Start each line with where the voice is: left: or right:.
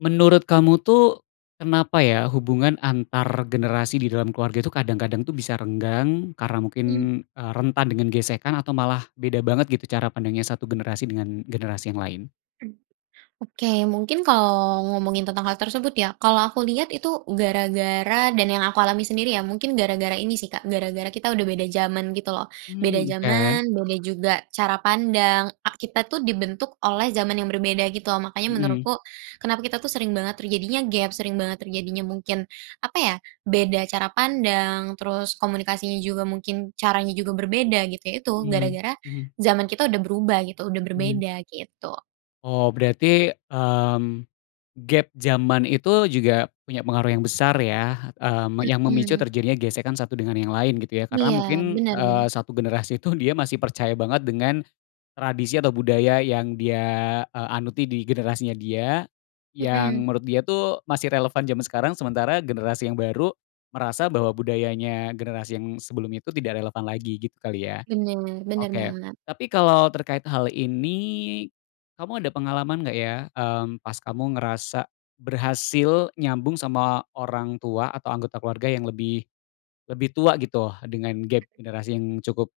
left: Menurut kamu tuh, kenapa ya hubungan antar generasi di dalam keluarga tuh kadang-kadang tuh bisa renggang, karena mungkin,
right: Mmm.
left: eee, rentan dengan gesekan atau malah beda banget gitu cara pandangnya satu generasi dengan generasi yang lain?
right: Mmm, oke, mungkin kalau ngomongin tentang hal tersebut ya, kalau aku lihat itu, gara-gara dan yang aku alami sendiri ya, mungkin gara-gara ini sih Kak, gara-gara kita udah beda zaman gitu loh. Beda
left: Mmm, oke.
right: zaman, beda juga cara pandang, ak kita tuh dibentuk oleh zaman yang berbeda gitu loh. Makanya
left: Mhm.
right: menurutku, kenapa kita tuh sering banget terjadinya gep, sering banget terjadinya mungkin, apa ya, beda cara pandang, terus komunikasinya juga mungkin, caranya juga berbeda gitu ya itu,
left: Mmm,
right: gara-gara
left: mhm.
right: zaman kita udah berubah gitu, udah
left: Mmm.
right: berbeda gitu.
left: Oh berarti, mmm, gep zaman itu juga punya pengaruh yang besar ya, mmm, yang memicu
right: Mhm.
left: terjadinya gesekan satu dengan yang lain gitu ya?
right: Iya,
left: Karena mungkin,
right: benar
left: eee,
right: benar.
left: satu generasi itu, dia masih percaya banget dengan tradisi atau budaya yang dia, eee, anuti di generasinya dia, yang
right: Mhm.
left: menurut dia tuh masih relevan zaman sekarang, sementara generasi yang baru, merasa bahwa budayanya generasi yang sebelumnya itu tidak relevan lagi, gitu kali ya?
right: Benar, benar
left: Oke.
right: banget.
left: Tapi kalau terkait hal ini, kamu ada pengalaman nggak ya, mmm, pas kamu ngerasa berhasil nyambung sama orang tua atau anggota keluarga yang lebih lebih tua gitu dengan gep generasi yang cukup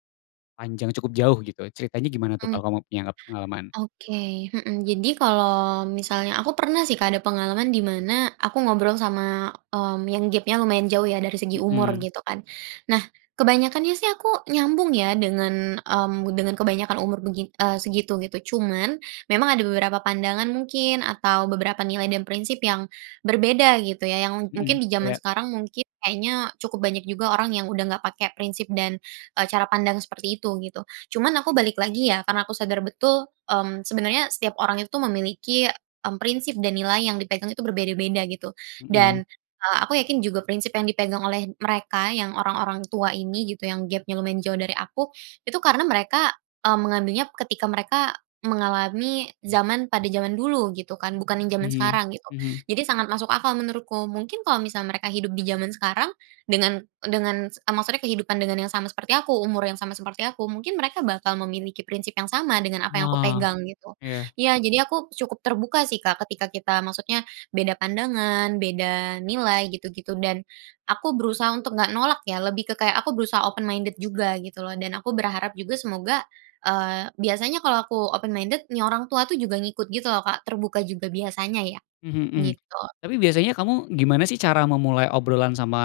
left: panjang cukup jauh gitu. Ceritanya gimana tuh,
right: Mmm.
left: kalau kamu punya p pengalaman?
right: Oke. Mhm. Jadi kalau misalnya aku pernah sih Kak ada pengalaman di mana aku ngobrol sama, mmm, yang gap-nya lumayan jauh ya dari segi umur,
left: Mhm.
right: gitu kan. Nah, kebanyakannya sih aku, nyambung ya dengan, mmm, dengan kebanyakan umur begi eee, segitu, gitu. Cuman, memang ada beberapa pandangan mungkin atau beberapa nilai dan prinsip yang berbeda gitu ya, yang ng
left: Mhm,
right: mungkin di zaman
left: iya.
right: sekarang, mungkin kayaknya cukup banyak juga orang yang udah nggak pakai prinsip dan, eee, cara pandang seperti itu, gitu. Cuman aku, balik lagi ya, karena aku sadar betul, mmm, sebenarnya setiap orang itu memiliki, mmm, prinsip dan nilai yang dipegang itu berbeda-beda gitu.
left: Mhm.
right: Dan, eee, aku yakin juga prinsip yang dipegang oleh mereka yang orang-orang tua ini gitu, yang gepnya lumayan jauh dari aku, itu karena mereka, mmm, mengambilnya ketika mereka mengalami zaman pada zaman dulu gitu kan, bukan yang zaman
left: Mmm,
right: sekarang gitu.
left: mhm.
right: Jadi sangat masuk akal menurutku. Mungkin kalau misal mereka hidup di zaman sekarang dengan dengan, eee, maksudnya kehidupan dengan yang sama seperti aku, umur yang sama seperti aku, mungkin mereka bakal memiliki prinsip yang sama dengan apa yang aku
left: Wah.
right: pegang gitu.
left: Iya.
right: Iya, jadi aku cukup terbuka sih Kak, ketika kita maksudnya beda pandangan, beda nilai gitu-gitu dan aku berusaha untuk nggak nolak ya, lebih ke kayak, aku berusaha open minded juga gitu loh dan aku berharap juga semoga, eee, biasanya kalau aku open minded, nih orang tua tuh juga ngikut gitu loh Kak, terbuka juga biasanya ya.
left: Mhm
right: Gitu.
left: mhm.Tapi biasanya kamu gimana sih cara memulai obrolan sama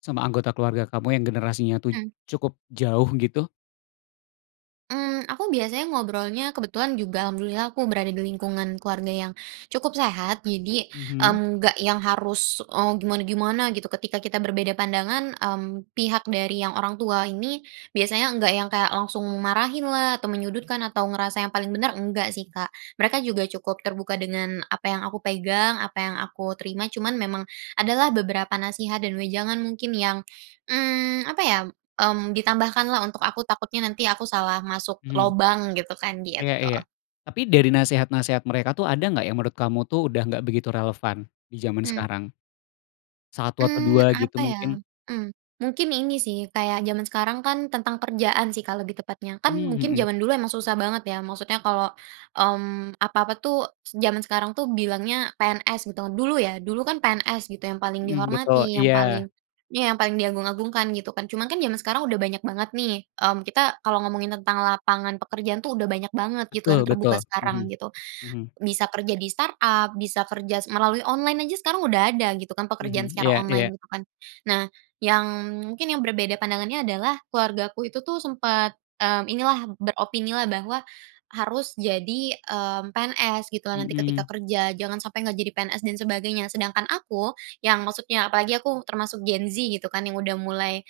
left: sama anggota keluarga kamu yang generasinya tuh,
right: Mmm.
left: cukup jauh gitu?
right: Mmm, aku biasanya ngobrolnya kebetulan juga alhamdulillah aku berada di lingkungan keluarga yang, cukup sehat jadi,
left: Mhm.
right: mmm, nggak yang harus, eee, gimana-gimana gitu ketika kita berbeda pandangan, mmm, pihak dari yang orang tua ini, biasanya enggak yang kayak langsung marahin lah atau menyudutkan atau ngerasa yang paling benar enggak sih Kak, mereka juga cukup terbuka dengan apa yang aku pegang apa yang aku terima cuman memang ada lah beberapa nasihat dan wejangan mungkin yang, mmm, apa ya, mmm, ditambahkanlah untuk aku takutnya nanti aku salah masuk
left: Mhm.
right: lobang gitu kan
left: Iya
right: gitu.
left: iya, tapi dari nasehat-nasehat mereka tuh ada nggak yang menurut kamu tuh udah nggak begitu relevan, di zaman
right: Mmm.
left: sekarang? 1 atau 2
right: Mmm,
left: gitu
right: apa ya?
left: mungkin?
right: Mmm, mungkin ini sih kayak jaman sekarang kan tentang kerjaan sih Kak lebih tepatnya. Kan
left: Mmm,
right: mungkin
left: mhm.
right: jaman dulu emang susah banget ya maksudnya kalau, mmm, apa-apa tuh zaman sekarang tuh bilangnya PNS gitu kan, dulu ya dulu kan PNS gitu yang paling
left: Mhm, betul
right: dihormati yang
left: iya.
right: paling iya yang paling diagung-agungkan gitu kan cuma kan jaman sekarang udah banyak banget nih, mmm, kita kalau ngomongin lapangan pekerjaan tuh udah banyak banget gitu dan
left: Betul betul,
right: terbuka sekarang
left: mhm,
right: gitu,
left: mhm.
right: bisa kerja di startup bisa kerja melalui online aja sekarang udah ada gitu kan pekerjaan
left: Mhm,
right: secara
left: iya iya.
right: online gitu kan, nah yang mungkin yang berbeda pandangannya adalah keluargaku itu tuh sempat, mmm, ini lah beropini lah bahwa, harus jadi, mmm, PNS gitu nanti ketika
left: Mhm.
right: kerja jangan sampai nggak jadi PNS dan sebagainya, sedangkan aku, yang maksudnya apalagi aku termasuk Gen Z gitu kan yang udah mulai,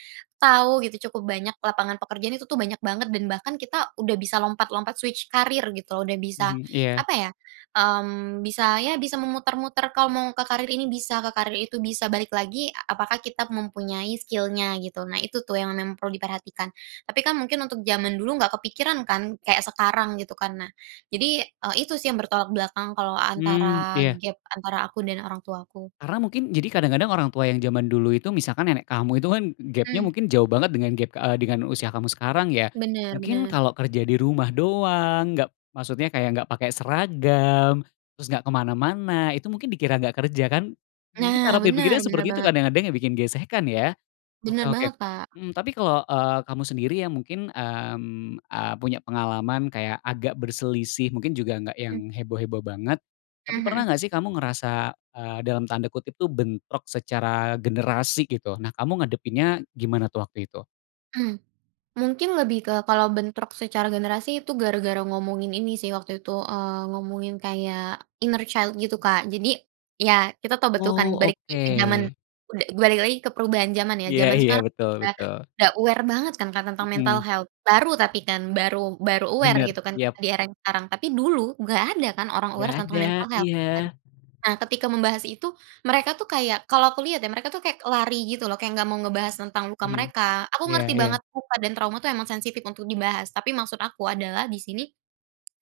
right: tahu gitu cukup banyak lapangan pekerjaan itu tuh banyak banget dan bahkan kita udah bisa lompat-lompat switch career gitu loh udah bisa,
left: Mhm, iya.
right: apa ya, mmm, bisa ya bisa memutar-mutar kalau mau ke karir ini bisa ke karir itu bisa balik lagi apakah kita mempunyai skill-nya gitu nah itu tuh yang memang perlu diperhatikan. Tapi kan mungkin untuk zaman dulu nggak kepikiran kan kayak sekarang gitu kan nah, jadi, eee, itu sih yang bertolak belakang kalau
left: Mmm,
right: antara
left: iya.
right: gap antara aku dan orang tua aku.
left: Karena mungkin jadi kadang-kadang orang tua yang zaman dulu itu misalkan nenek kamu itu kan gapnya
right: Mmm.
left: mungkin jauh banget dengan gap, eee, dengan usia kamu sekarang ya,
right: Benar
left: mungkin
right: benar.
left: kalau kerja di rumah doang nggak, maksudnya kayak nggak pakai seragam, terus nggak kemana-mana itu mungkin dikira nggak kerja kan? Mungkin
right: Nah
left: cara
right: benar
left: berpikirnya
right: benar
left: seperti itu
right: banget.
left: kadang-kadang yang bikin gesekan ya, oke
right: Benar
left: oke,
right: banget Kak.
left: mhm, tapi kalau, eee, kamu sendiri yang mungkin, mmm, eee, punya pengalaman kayak agak berselisih mungkin juga nggak
right: Mmm.
left: yang heboh-heboh banget,
right: Mmm,
left: tapi pernah
right: mhm.
left: nggak sih kamu ngerasa, eee, dalam tanda kutip tuh bentrok secara generasi gitu nah kamu ngadepinnya gimana tuh waktu itu?
right: Mmm, mungkin lebih ke kalau bentrok secara generasi itu gara-gara ngomongin ini sih waktu itu, eee, ngomongin kayak inner child gitu Kak jadi iya kita tahu betul kan
left: Oh
right: balik lagi ke zaman
left: oke.
right: ud balik lagi ke perubahan zaman ya,
left: Iya
right: zaman
left: iya,
right: sekarang
left: betul
right: udah
left: betul.
right: udah aware banget kan Kak tentang mental
left: Mhm.
right: health baru tapi kan baru baru aware
left: Benar
right: gitu kan
left: iya.
right: di era yang sekarang tapi dulu nggak ada kan orang aware
left: Nggak
right: tentang
left: ada,
right: mental health kan,
left: iya.
right: nah ketika membahas itu mereka tuh kayak kalau aku lihat ya, mereka tuh kayak lari gitu loh kayak nggak mau ngebahas tentang luka
left: Mhm,
right: mereka. Aku
left: iya
right: ngerti
left: iya.
right: banget luka dan trauma itu emang sensitif untuk dibahas tapi maksud aku adalah di sini,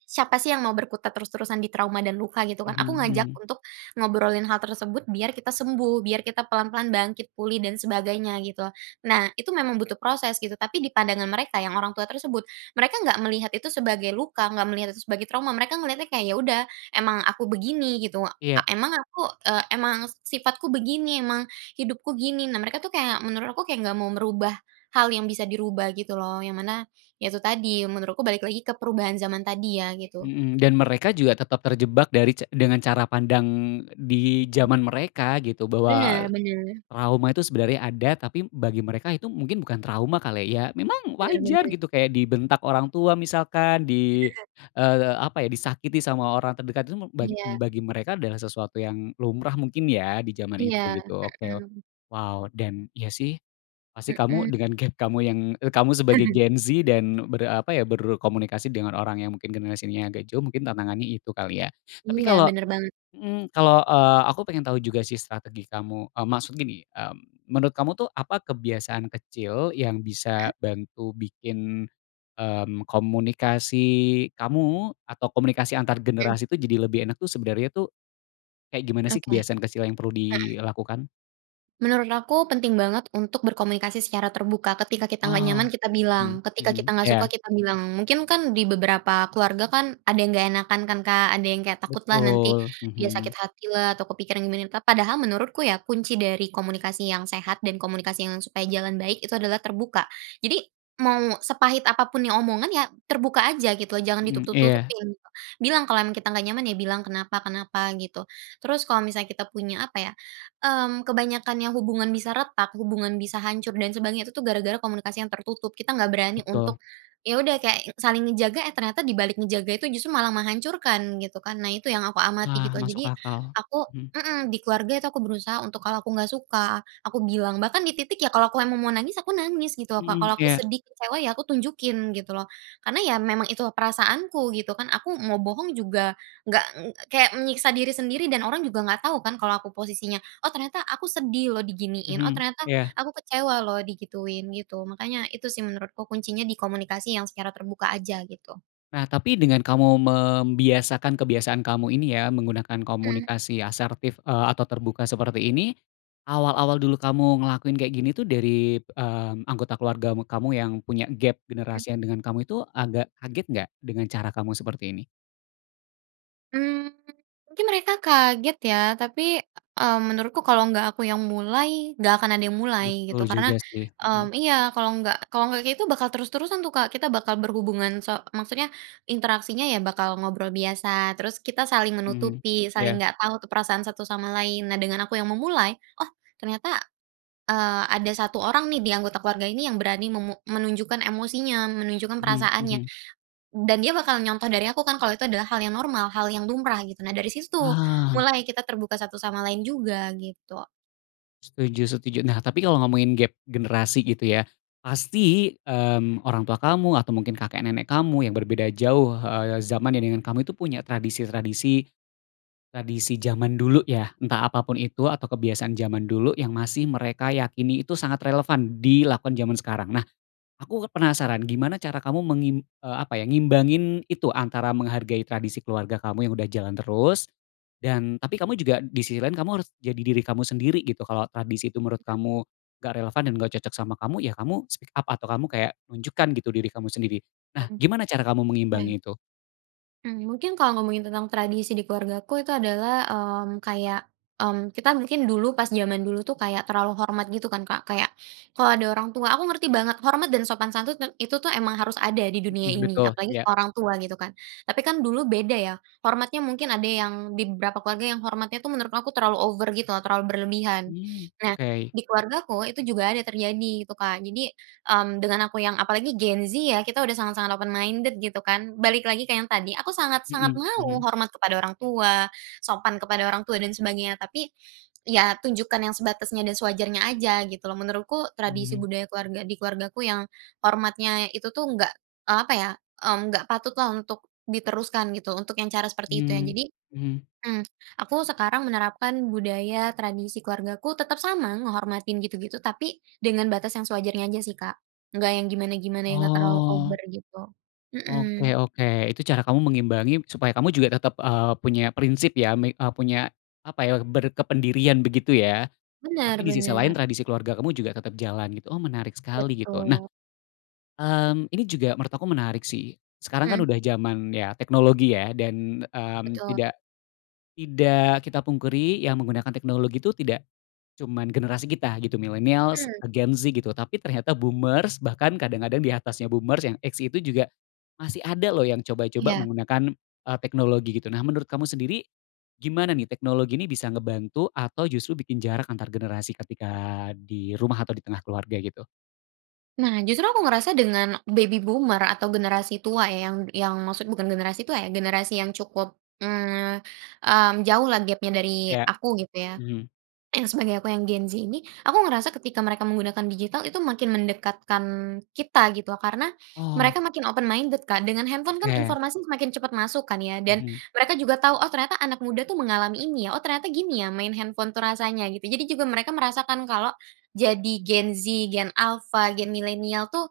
right: siapa sih yang mau berkutat terus-terusan di trauma dan luka gitu kan?
left: Mhm
right: Aku ngajak
left: mhm.
right: untuk ngobrolin hal tersebut biar kita sembuh, biar kita pelan-pelan bangkit pulih dan sebagainya gitu. Nah itu memang butuh proses gitu, tapi di pandangan mereka yang orang tua tersebut, mereka nggak melihat itu sebagai luka, nggak melihat itu sebagai trauma, mereka ngelihatnya kayak ya udah emang aku begini gitu,
left: Iya.
right: eee, emang aku, eee, emang sifatku begini, emang hidupku gini, nah mereka itu kayak menurut aku kayak nggak mau merubah, hal yang bisa dirubah gitu loh yang mana, iya itu tadi menurutku balik lagi ke perubahan zaman tadi ya gitu.
left: Mhm, dan mereka juga tetap terjebak dari ca dengan cara pandang di
right: Mhm.
left: zaman mereka gitu bahwa,
right: Benar benar.
left: trauma itu sebenarnya ada tapi bagi mereka itu mungkin bukan trauma kali ya, memang
right: Benar
left: wajar
right: benar.
left: gitu kayak dibentak orang tua misalkan di,
right: Iya.
left: eee, apa ya disakiti sama orang terdekat itu mu bag
right: Iya.
left: bagi mereka adalah sesuatu yang lumrah mungkin ya di zaman
right: Iya,
left: itu gitu oke o
right: mhm.
left: wow dan iya sih, pasti kamu
right: Mhm.
left: dengan gap kamu yang, eee, kamu sebagai Gen Z dan ber apa ya berkomunikasi dengan orang yang mungkin generasinya agak jauh mungkin tantangannya itu kali ya, tapi
right: Iya
left: kalau
right: benar banget.
left: mhm, kalau, eee, aku pengen tahu juga sih strategi kamu, mmm, maksud gini, mmm, menurut kamu tuh apa kebiasaan kecil yang
right: Mhm.
left: bisa bantu bikin, mmm, komunikasi kamu atau komunikasi antar
right: Mmm.
left: generasi tuh jadi lebih enak tuh sebenernya tuh. Kayak gimana sih
right: Oke, heeh.
left: kebiasaan kecil yang perlu dilakukan?
right: Menurut aku penting banget untuk berkomunikasi secara terbuka, ketika kita nggak
left: Oh,
right: nyaman kita
left: mhm
right: bilang, ketika kita
left: mhm,
right: nggak suka
left: iya.
right: kita bilang, mungkin kan di beberapa keluarga kan ada yang nggak enakan kan Kak, ada yang kayak takut lah nanti,
left: Betul,
right: dia sakit
left: mhm.
right: hati lah atau kepikiran gimana lah, padahal menurutku ya kunci dari komunikasi yang sehat dan komunikasi yang supaya jalan baik itu adalah terbuka, jadi mau sepahit apa pun yang omongan ya terbuka aja gitu jangan
left: Mhm, iya.
right: ditutup-tutupin gitu, bilang kalau kita nggak nyaman ya bilang kenapa kenapa gitu, terus kalau misalnya kita punya apa ya, mmm, kebanyakan yang hubungan bisa retak, hubungan bisa hancur dan sebagainya itu tuh gara-gara komunikasi yang tertutup. Kita nggak berani
left: Betul.
right: untuk, ya udah kayak saling ngejaga, eh, ternyata dibalik ngejaga itu justru malah menghancurkan, gitu kan. Nah, itu yang aku amati
left: Nah
right: gitu,
left: masuk
right: jadi
left: akal,
right: aku
left: mmm.
right: mhm, di keluarga itu aku berusaha untuk kalau aku nggak suka, aku bilang, bahkan di titik ya kalau aku mau emang mau nangis, aku nangis gitu loh, Kak,
left: Mhm,
right: kalau aku
left: iya.
right: sedih, kecewa, ya aku tunjukin gitu loh, karena ya memang itu perasaanku gitu kan, aku mau bohong juga nggak ng kayak menyiksa diri sendiri dan orang juga nggak tahu kan kalo aku posisinya, oh, ternyata aku sedih loh diginiin, oh,
left: Mhm,
right: ternyata
left: iya.
right: aku kecewa loh digituin, gitu, makanya itu sih menurutku kuncinya di komunikasi yang secara terbuka aja gitu.
left: Nah, tapi dengan kamu membiasakan kebiasaan kamu ini ya menggunakan
right: Mhm.
left: komunikasi asertif, eee, atau terbuka seperti ini, awal-awal dulu kamu ngelakuin kayak gini tuh dari, mmm, anggota keluarga mu kamu yang punya gap
right: Hmm.
left: generasi yang dengan kamu itu agak kaget nggak dengan cara kamu seperti ini?
right: Mmm, mungkin mereka kaget ya tapi, mmm, menurutku kalau nggak aku yang mulai nggak akan ada yang mulai gitu
left: Betul
right: karena,
left: juga sih, mhm.
right: mmm iya kalau nggak kalau nggak kayak gitu bakal terus-terusan tuh Kak kita bakal berhubungan so maksudnya interaksinya ya bakal ngobrol biasa terus kita saling
left: Mhm,
right: menutupi, saling
left: iya.
right: nggak tahu tuh perasaan satu sama lain, nah dengan aku yang memulai, oh ternyata, eee, ada 1 orang nih di anggota keluarga ini yang berani memu menunjukkan emosinya ,menunjukkan
left: Mhm
right: perasaannya,
left: mhm.
right: dan dia bakal nyontoh dari aku kan kalau itu adalah hal yang normal, hal yang lumrah gitu, nah dari situ tuh,
left: Paham.
right: mulai kita terbuka satu sama lain juga gitu.
left: Setuju setuju. Nah tapi kalau ngomongin gap generasi gitu ya. Pasti, mmm, orang tua kamu atau mungkin kakek nenek kamu yang berbeda jauh, eee, zamannya dengan kamu, itu punya tradisi-tradisi, tradisi zaman dulu ya. Entah apa pun itu atau kebiasaan zaman dulu yang masih mereka yakini itu sangat relevan dilakukan zaman sekarang. Nah aku kan penasaran, gimana cara kamu mengim eee, apa ya, ngimbangin itu, antara menghargai tradisi keluarga kamu yang udah jalan terus, dan tapi kamu juga disisi lain kamu harus jadi diri kamu sendiri gitu. Kalau tradisi itu menurut
right: Iya.
left: kamu enggak relevan dan enggak cocok sama kamu, ya kamu speak up atau kamu kayak nunjukkan gitu diri kamu sendiri. Nah
right: Mhm.
left: gimana cara kamu
right: Iya.
left: mengimbangi itu?
right: Mmm, mungkin kalo ngomongin tentang tradisi di keluargaku itu adalah, mmm, kayak, mmm, kita mungkin dulu pas jaman dulu tuh kayak terlalu hormat gitu kan, Kak. Kayak kalau ada orang tua aku ngerti banget hormat dan sopan santun tem itu tuh emang harus ada di dunia
left: Hmm,
right: ini
left: betul,
right: apalagi
left: iya.
right: ke orang tua gitu kan, tapi kan dulu beda ya, hormatnya mungkin ada yang di beberapa keluarga yang hormatnya tuh menurut aku terlalu over gitu loh, terlalu berlebihan.
left: Hmm,
right: Nah,
left: oke.
right: di keluargaku itu juga ada terjadi itu, Kak. Jadi, mmm, dengan aku yang apalagi Gen Z ya, kita udah sangat-sangat open minded gitu kan. Balik lagi ke yang tadi, aku sangat-sangat
left: Hmm hmm.
right: mau hormat kepada orang tua, sopan kepada orang tua, dan sebagainya, tapi, ya tunjukkan yang sebatasnya dan sewajarnya aja gitu loh. Menurutku, tradisi
left: Mmm.
right: budaya keluarga di keluargaku yang hormatnya itu tuh enggak, eee, apa ya, mmm, enggak patut lah untuk diteruskan gitu, untuk yang cara seperti itu ya.
left: Mmm
right: Jadi,
left: mmm.
right: mmm, aku sekarang menerapkan budaya tradisi keluargaku, tetap sama ngehormatin gitu-gitu, tapi dengan batas yang sewajarnya aja sih, Kak. Enggak yang gimana-gimana yang enggak terlalu
left: Oh.
right: over gitu. Mhm.
left: Oke oke. Itu cara kamu mengimbangi supaya kamu juga tetap, eee, punya prinsip ya, me eee, punya, apa ya, berkependirian begitu, ya? Tapi
right: Benar
left: di sisi lain
right: benar.
left: tradisi keluarga kamu juga tetap jalan gitu. Oh menarik sekali gitu. Nah,
right: Betul.
left: mmm, ini juga menurut aku menarik sih. Sekarang kan
right: Mmm.
left: udah zaman ya, teknologi ya, dan, mmm,
right: Betul.
left: tidak, tidak kita pungkiri yang menggunakan teknologi itu tidak cuman generasi kita gitu, milenials,
right: Mmm.
left: Gen Z gitu, tapi ternyata boomers bahkan kadang-kadang di atasnya boomers yang X itu juga masih ada loh yang coba-coba
right: Iya.
left: menggunakan, eee, teknologi gitu. Nah menurut kamu sendiri, gimana nih teknologi ini bisa ngebantu atau justru bikin jarak antar generasi ketika di rumah atau di tengah keluarga, gitu?
right: Nah, justru aku ngerasa dengan baby boomer atau generasi tua ya yang yang maksud bukan generasi tua ya, generasi yang cukup, mmm mmm, jauh lah gap-nya dari
left: Iya,
right: aku gitu ya,
left: mhm.
right: yang sebagai aku yang gen Z ini. Aku ngerasa ketika mereka menggunakan digital itu makin mendekatkan kita gitu loh, karena
left: Oh.
right: mereka makin open minded, Kak. Dengan handphone kan
left: Oke.
right: informasi semakin cepat masuk kan ya, dan
left: Hmm.
right: mereka juga tau, "Oh ternyata anak muda tuh mengalami ini ya," "Oh ternyata gini ya main handphone tuh rasanya," gitu. Jadi juga mereka merasakan kalau jadi Gen Z, Gen Alpha, Gen Milenial tuh,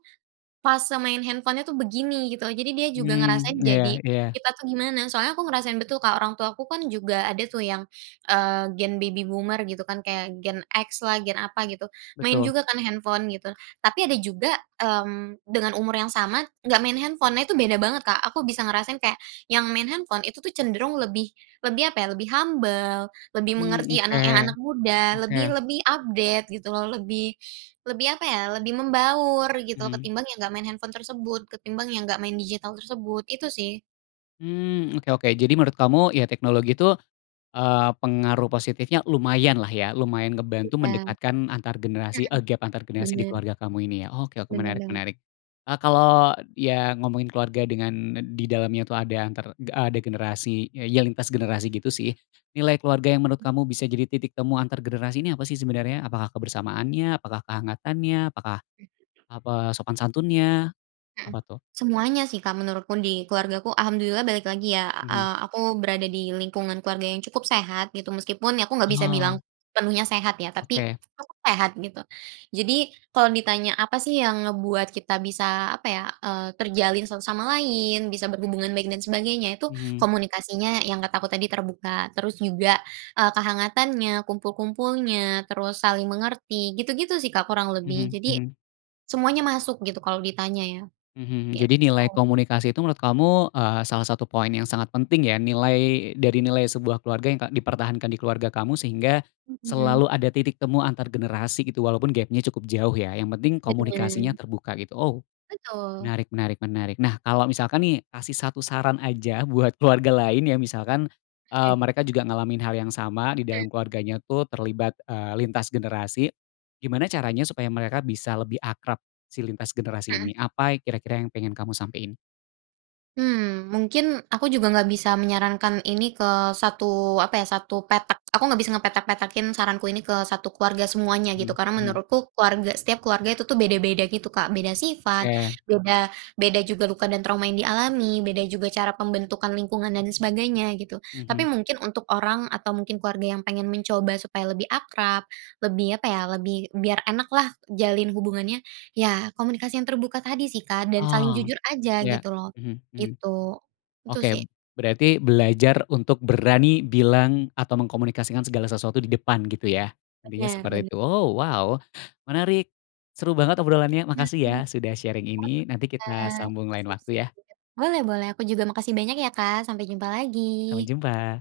right: fase main handphone-nya tuh begini, gitu. Jadi dia juga ngerasain
left: Mmm, iya
right: jadi
left: iya.
right: kita tuh gimana. Soalnya aku ngerasain betul, Kak, orang tua ku kan juga ada tuh yang, eee, Gen baby boomer gitu kan, kayak Gen X lah, gen apa gitu, main
left: Betul.
right: juga kan handphone gitu, tapi ada juga, mmm, dengan umur yang sama, enggak main handphone. Nah itu beda banget, Kak. Aku bisa ngerasain kayak yang main handphone, itu tuh cenderung lebih lebih apa ya, lebih humble, lebih
left: Mmm,
right: mengerti
left: oke,
right: anak yang anak muda, lebih
left: oke.
right: lebih update gitu loh, lebih lebih apa ya, lebih membaur gitu
left: Mmm.
right: ketimbang yang enggak main handphone tersebut, ketimbang yang enggak main digital tersebut, itu sih.
left: Mmm, oke oke. Jadi menurut kamu, ya teknologi tuh, eee, pengaruh positifnya lumayan lah ya, lumayan ngebantu
right: Ya.
left: mendekatkan antar generasi, a
right: Mhm.
left: gap antar generasi di
right: Benar.
left: keluarga kamu ini ya. Oke oke
right: Benar
left: menarik
right: banget.
left: menarik. Eee, kalau ya ngomongin keluarga dengan n di dalamnya tuh ada antar de a degenerasi ya yang lintas generasi gitu sih, nilai keluarga yang menurut kamu bisa jadi titik temu antar generasi ini apa sih sebenarnya? Apakah kebersamaannya? Apakah kehangatannya? Apakah apa sopan santunnya?
right: Hmm.
left: Apa tuh?
right: Semuanya sih, Kak, menurutku. Di keluargaku alhamdulillah balik lagi ya, a
left: Hmm.
right: eee, aku berada di lingkungan keluarga yang cukup sehat gitu, meskipun ya aku enggak bisa bilang
left: Oh.
right: sepenuhnya sehat ya, tapi
left: Oke.
right: cukup sehat gitu. Jadi kalau ditanya apa sih yang ngebuat kita bisa, apa ya, eee, terjalin satu sama lain, bisa berhubungan baik dan sebagainya. Itu
left: Mmm.
right: komunikasinya yang kata aku tadi terbuka, terus juga, eee, kehangatannya, kumpul-kumpulnya, terus saling mengerti, gitu-gitu sih, Kak, kurang lebih.
left: Hmm
right: Jadi
left: hmm.
right: semuanya masuk gitu kalau ditanya ya.
left: Hmm. Jadi nilai
right: Gitu.
left: komunikasi itu menurut kamu, eee, salah satu poin yang sangat penting ya? Nilai dari nilai sebuah keluarga k yang dipertahankan di keluarga kamu sehingga
right: Mhm.
left: selalu ada titik temu antar generasi gitu, walaupun gapnya cukup jauh ya, yang penting komunikasinya
right: Mhm.
left: terbuka, gitu. Ow,
right: Betul.
left: menarik menarik menarik. Nah kalau misalkan nih, kasih 1 saran aja buat keluarga lain ya, misalkan, eee,
right: Heeh.
left: mereka juga ngalamin hal yang sama di
right: Mmm.
left: dalam keluarganya tuh terlibat, eee, lintas generasi. Gimana caranya supaya mereka bisa lebih akrab si lintas generasi
right: Mhm.
left: ini? Apa yang kira-kira yang pengen kamu sampein?
right: Hmm. Mungkin aku juga enggak bisa menyarankan ini ke satu, apa ya, satu petak. Aku enggak bisa ngepetak-petakin saranku ini ke 1 keluarga semuanya gitu
left: Hmm
right: karena
left: hmm.
right: menurutku keluarga setiap keluarga itu tu beda-beda gitu, Kak. Beda sifat,
left: Oke.
right: beda beda juga luka dan trauma yang dialami, beda juga cara pembentukan lingkungan dan sebagainya gitu, tapi
left: Mhm.
right: mungkin untuk orang atau mungkin keluarga yang pengen mencoba supaya lebih akrab, lebih apa ya, lebih biar enak lah jalin hubungannya, ya komunikasi yang terbuka tadi sih, Kak, dan saling
left: Oh,
right: jujur aja
left: ya,
right: gitu loh.
left: hmm hmm,
right: Gitu, itu
left: oke.
right: sih.
left: Berarti belajar untuk berani bilang atau mengkomunikasikan segala sesuatu di depan gitu, ya? Intinya
right: Benar
left: seperti
right: ben
left: itu. Ow, wow, menarik. Seru banget obrolannya, makasih ya
right: Mhm.
left: sudah sharing
right: Oke,
left: ini nanti kita
right: Kak.
left: sambung lain
right: Sip sip,
left: waktu ya.
right: boleh boleh, aku juga makasih banyak ya, Kak, sampai jumpa
left: Sampai
right: lagi.
left: jumpa.